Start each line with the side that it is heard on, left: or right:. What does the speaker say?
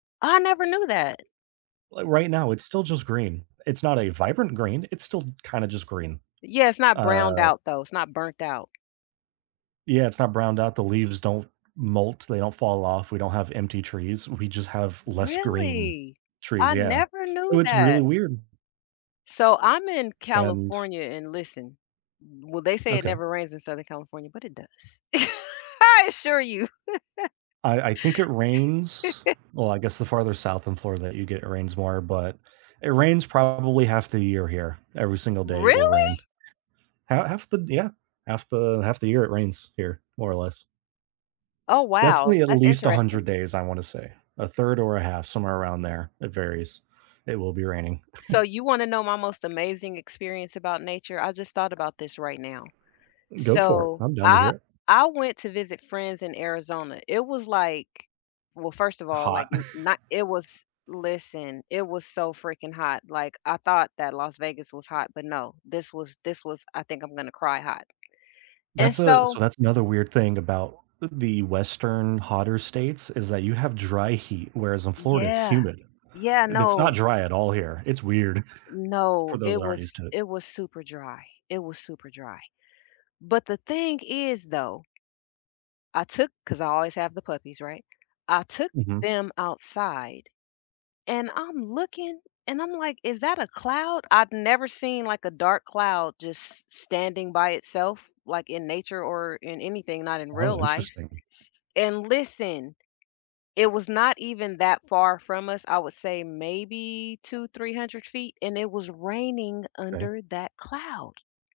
left: I never knew that.
right: Like right now, it's still just green. It's not a vibrant green, it's still kinda just green,
left: Yeah, it's not browned
right: uh
left: out though, it's not burnt out.
right: Yeah, it's not browned out, the leaves don't molt, they don't fall of, we don't have empty trees, we just have less green
left: Really?
right: trees,
left: I
right: yeah.
left: never
right: So
left: knew
right: it's really
left: that.
right: weird.
left: So I'm in
right: And
left: California and listen. Well, they say it
right: Okay.
left: never rains in Southern California, but it does. I assure you.
right: I I think it rains well I guess the farther south in Florida that you get, it rains more, but it rains probably half the year here. Every single day it will rain.
left: Really?
right: Ha half the yeah. Half the half the year it rains here, more or less.
left: Oh, wow,
right: Definitely at
left: that's
right: least a hundred
left: interesting.
right: days, I wanna say, a third or a half, somewhere around there, it varies. It will be raining.
left: So you wanna know my most amazing experience about nature? I just thought about this right now.
right: Go for it,
left: So,
right: I'm down to hear
left: I
right: it.
left: I went to visit friends in Arizona, it was, like well, first of all, like,
right: Hot.
left: n not it was listen, it was so freaking hot, like, I thought that Las Vegas was hot, but no, this was this was I think I'm gonna cry hot. And
right: That's a
left: so
right: so that's another weird thing about the Western hotter states is that you have dry heat, whereas in Florida, it's
left: Yeah,
right: humid.
left: yeah,
right: Th it's not
left: no.
right: dry at all here, it's weird for
left: No,
right: those
left: it
right: that aren't used
left: was
right: to it.
left: it was super dry. It was super dry. But the thing is though I took, 'cause I always have the puppies, right? I took
right: Mhm.
left: them outside and I'm looking and I'm, like, "Is that a cloud?" I've never seen, like, a dark cloud just s standing by itself, like, in nature or in anything, not in real
right: Oh,
left: life.
right: interesting.
left: And listen, it was not even that far from us, I would say maybe two, three hundred feet, and it was raining
right: Kay.
left: under that cloud.